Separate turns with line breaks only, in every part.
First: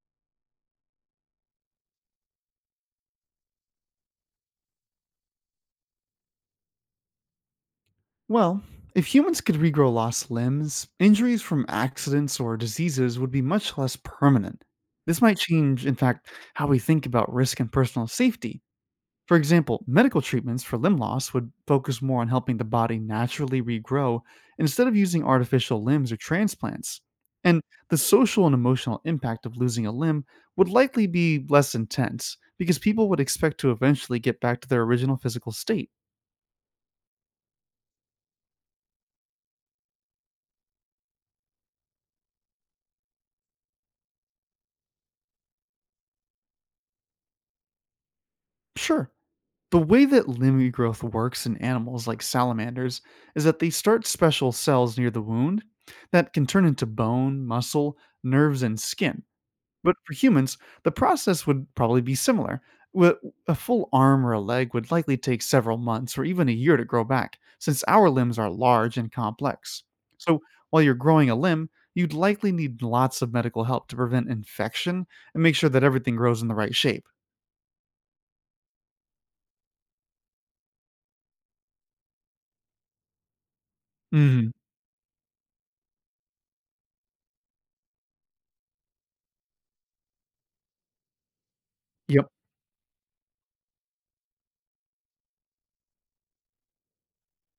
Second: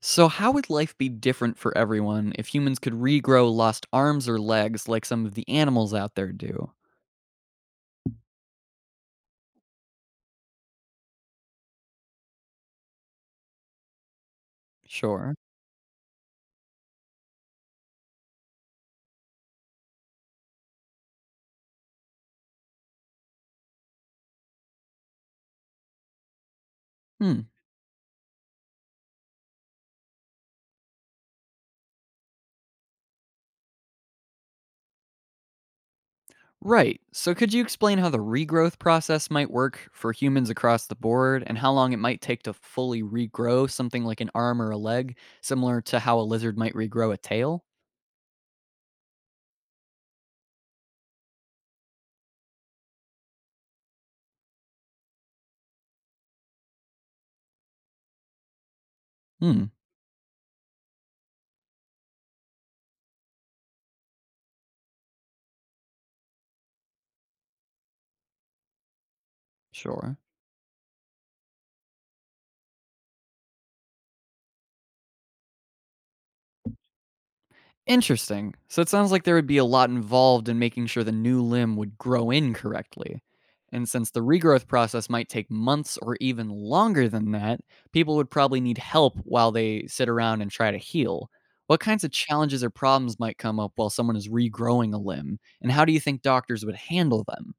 So, how would life be different for everyone if humans could regrow lost arms or legs like some of the animals out there do?
Well, if humans could regrow lost limbs, injuries from accidents or diseases would be much less permanent. This
Sure.
might change, in fact, how we think about risk and personal safety. For example, medical treatments for limb loss would focus more on helping the body naturally regrow instead of using artificial limbs or transplants.
Hmm.
And the social and emotional impact of losing a limb would likely be less intense because people would expect to eventually get back to their original physical state.
Right. So, could you explain how the regrowth process might work for humans across the board and how long it might take to fully regrow something like an arm or a leg, similar to how a lizard might regrow a tail?
Sure, the way that limb growth works in animals like salamanders is that they start special cells near the wound that can turn into bone, muscle, nerves, and skin.
Hmm.
But for humans, the process would probably be similar. Wh- A full arm or a leg would likely take several months or even a year to grow back, since our limbs are large and complex.
Sure.
So while you're growing a limb, you'd likely need lots of medical help to prevent infection and make sure that everything grows in the right shape.
Interesting. So it sounds like there would be a lot involved in making sure the new limb would grow in correctly. And since the
hmm
regrowth process might take months or even longer than that, people would probably need help while they sit around and try to heal. What kinds of
Yep.
challenges or problems might come up while someone is regrowing a limb? And how do you think doctors would handle them?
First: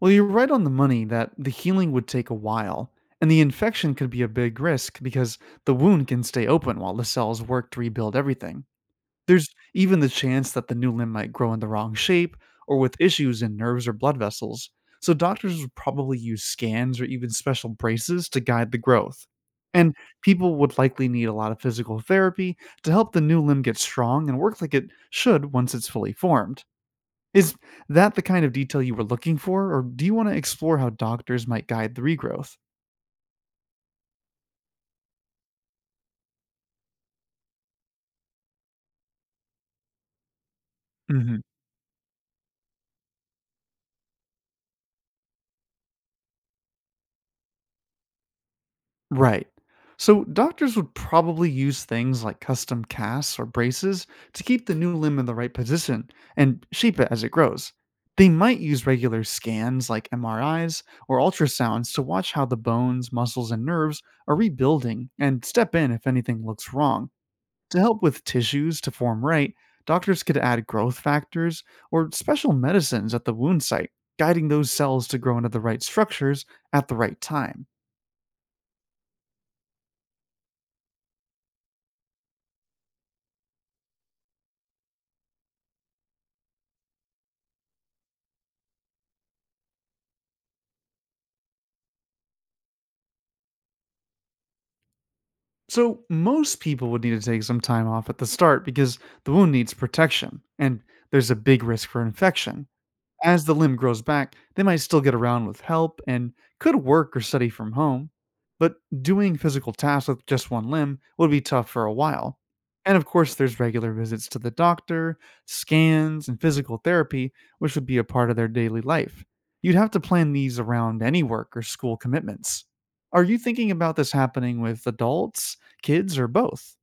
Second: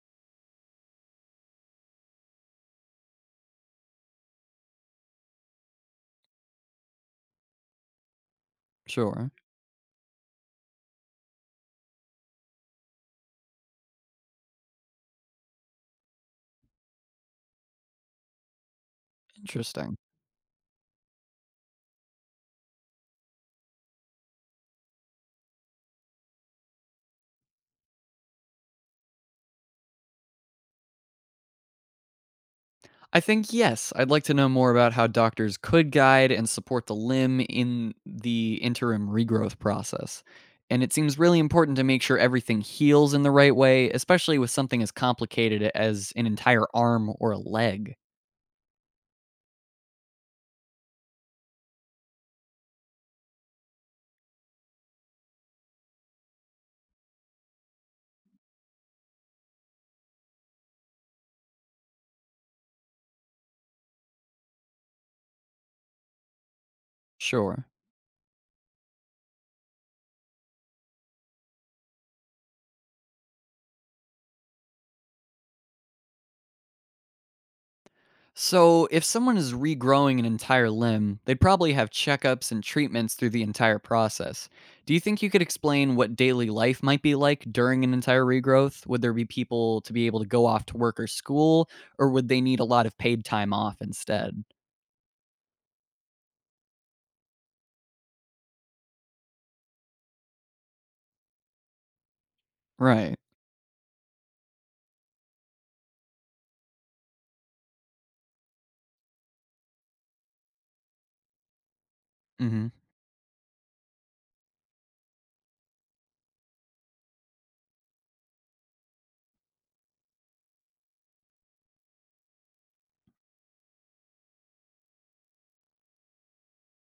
Well, you're right on the money that the healing would take a while, and the infection could be a big risk because the wound can stay open while the cells work to rebuild everything.
Sure.
There's even the chance that the new limb might grow in the wrong shape or with issues in nerves or blood vessels, so doctors would probably use scans or even special braces to guide the growth. And
Interesting.
people would likely need a lot of physical therapy to help the new limb get strong and work like it should once it's fully formed. Is that the kind of detail you were looking for, or do you want to explore how doctors might guide the regrowth?
I think yes. I'd like to know more about how doctors could guide and support the limb in the interim regrowth process. And it seems really
hmm
important to make sure everything heals in the right way, especially with something as complicated as an entire arm or a leg.
Right. So, doctors would probably use things like custom casts or braces to keep the new limb in the right position and shape it as it grows. They might use regular scans like MRIs or ultrasounds to watch how the bones, muscles, and nerves are rebuilding and step in if anything looks wrong.
Sure.
To help with tissues to form right, doctors could add growth factors or special medicines at the wound site, guiding those cells to grow into the right structures at the right time.
So, if someone is regrowing an entire limb, they'd probably have checkups and treatments through the entire process. Do you think you could explain what daily life might be like during an entire regrowth? Would there be people to be able to go off to work or school, or would they need a lot of paid time off instead?
So, most people would need to take some time off at the start because the wound needs protection and there's a big risk for infection.
Right.
As the limb grows back, they might still get around with help and could work or study from home, but doing physical tasks with just one limb would be tough for a while.
hmm
And of course, there's regular visits to the doctor, scans, and physical therapy, which would be a part of their daily life. You'd have to plan these around any work or school commitments. Are you thinking about this happening with adults, kids, or both?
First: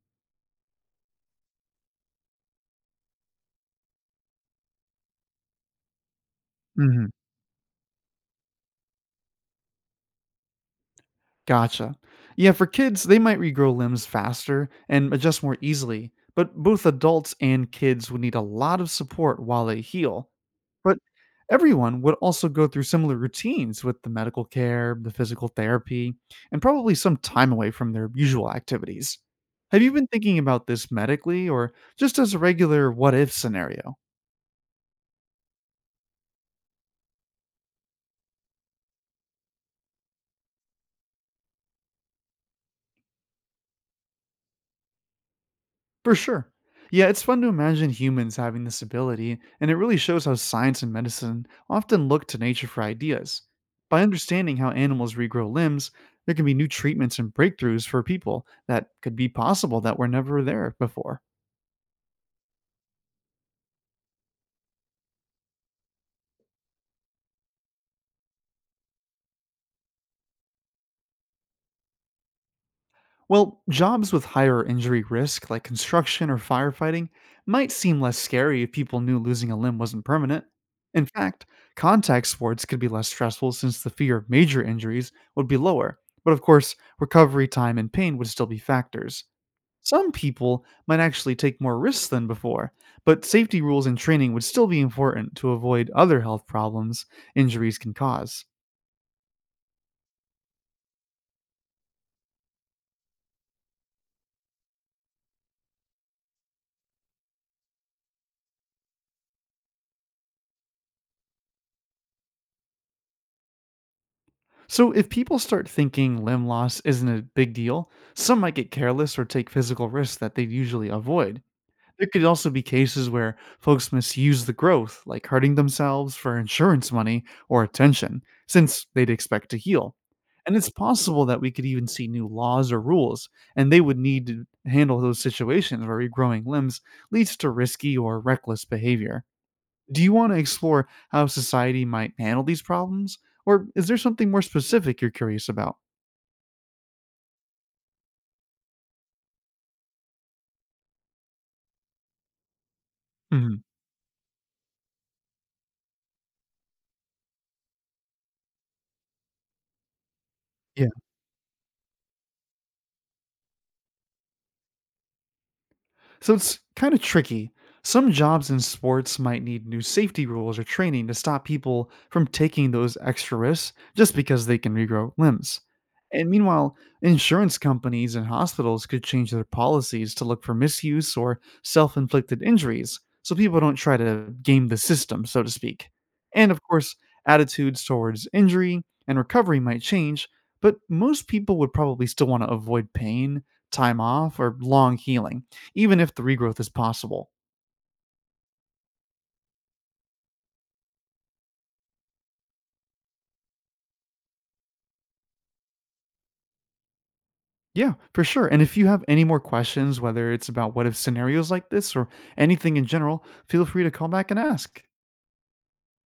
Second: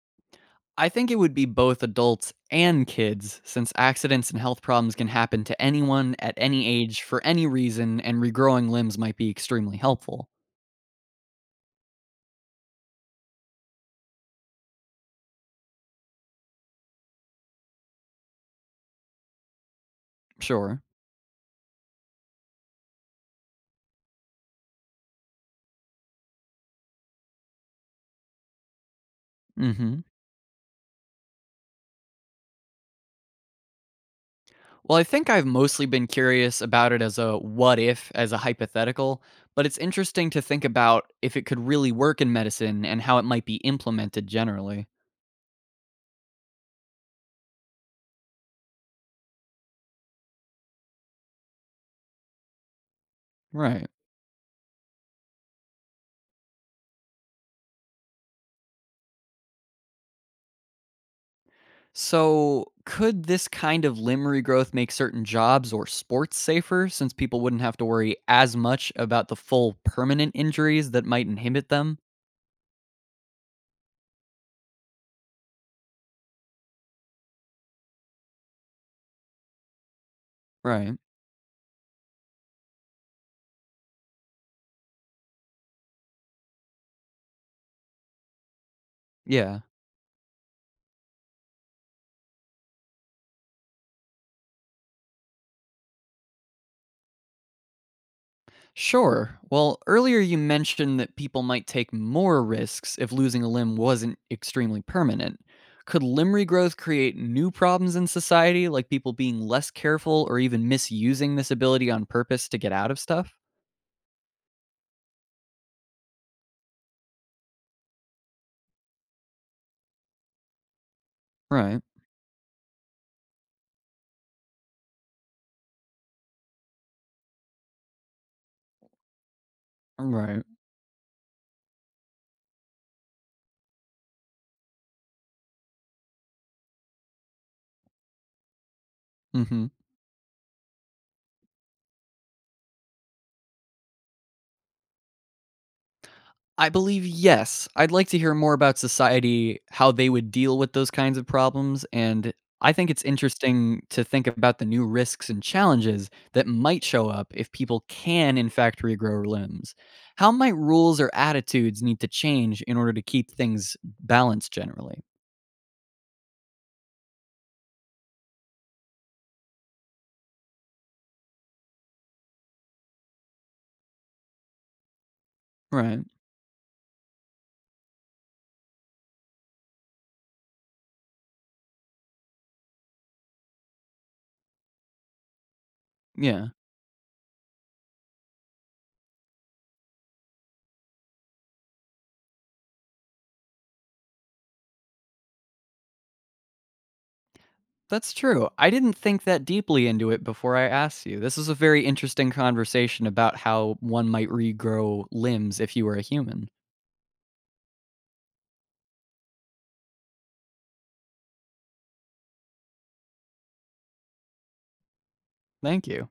I think it would be both adults and kids, since accidents and health problems can happen to anyone at any age for any reason, and regrowing limbs might be extremely helpful.
Gotcha. Yeah, for kids, they might regrow limbs faster and adjust more easily, but both adults and kids would need a lot of support while they heal.
Sure.
But everyone would also go through similar routines with the medical care, the physical therapy, and probably some time away from their usual activities. Have you
Hmm.
been thinking about this medically or just as a regular what if scenario?
Well, I think I've mostly been curious about it as a what if, as a hypothetical, but it's interesting to think about if it could really work in medicine and how it might be implemented generally.
For sure. Yeah, it's fun to imagine humans having this ability, and it really shows how science and medicine often look to nature for ideas.
Right.
By understanding how animals regrow limbs, there can be new treatments and breakthroughs for people that could be possible that were never there before.
So, could this kind of limb regrowth make certain jobs or sports safer since people wouldn't have to worry as much about the full permanent injuries that might inhibit them?
Well, jobs with higher injury risk, like construction or firefighting, might seem less scary if people knew losing a limb wasn't permanent.
Right.
In fact, contact sports could be less stressful since the fear of major injuries would be lower. But of course, recovery time and pain would still be factors.
Yeah.
Some people might actually take more risks than before, but safety rules and training would still be important to avoid other health problems injuries can cause.
Sure. Well, earlier you mentioned that people might take more risks if losing a limb wasn't extremely permanent. Could limb regrowth create new problems in society, like people being less careful or even misusing this ability on purpose to get out of stuff?
So, if people start thinking limb loss isn't a big deal, some might get careless or take physical risks that they'd usually avoid.
Right.
There could also be cases where folks misuse the growth, like hurting themselves for insurance money or attention, since they'd expect to heal.
Right.
And it's possible that we could even see new laws or rules, and they would need to handle those situations where regrowing limbs leads to risky or reckless behavior.
Mm hmm.
Do you want to explore how society might handle these problems, or is there something more specific you're curious about?
I believe yes. I'd like to hear more about society, how they would deal with those kinds of problems, and I think it's
Mhm.
interesting to think about the new risks and challenges that might show up if people can, in fact, regrow limbs. How might rules or attitudes need to change in order to keep things balanced generally?
So it's kind of tricky. Some jobs in sports might need new safety rules or training to stop people from taking those extra risks just because they can regrow limbs.
Right.
And meanwhile, insurance companies and hospitals could change their policies to look for misuse or self inflicted injuries so people don't try to game the system, so to speak.
Yeah.
And of course, attitudes towards injury and recovery might change, but most people would probably still want to avoid pain, time off, or long healing even if the regrowth is possible.
That's true. I didn't think that deeply into it before I asked you. This is a very interesting conversation about how one might regrow limbs if you were a human.
Yeah, for sure. And if you have any more questions, whether it's about what if scenarios like this or anything in general, feel free to call back and ask.
Thank you.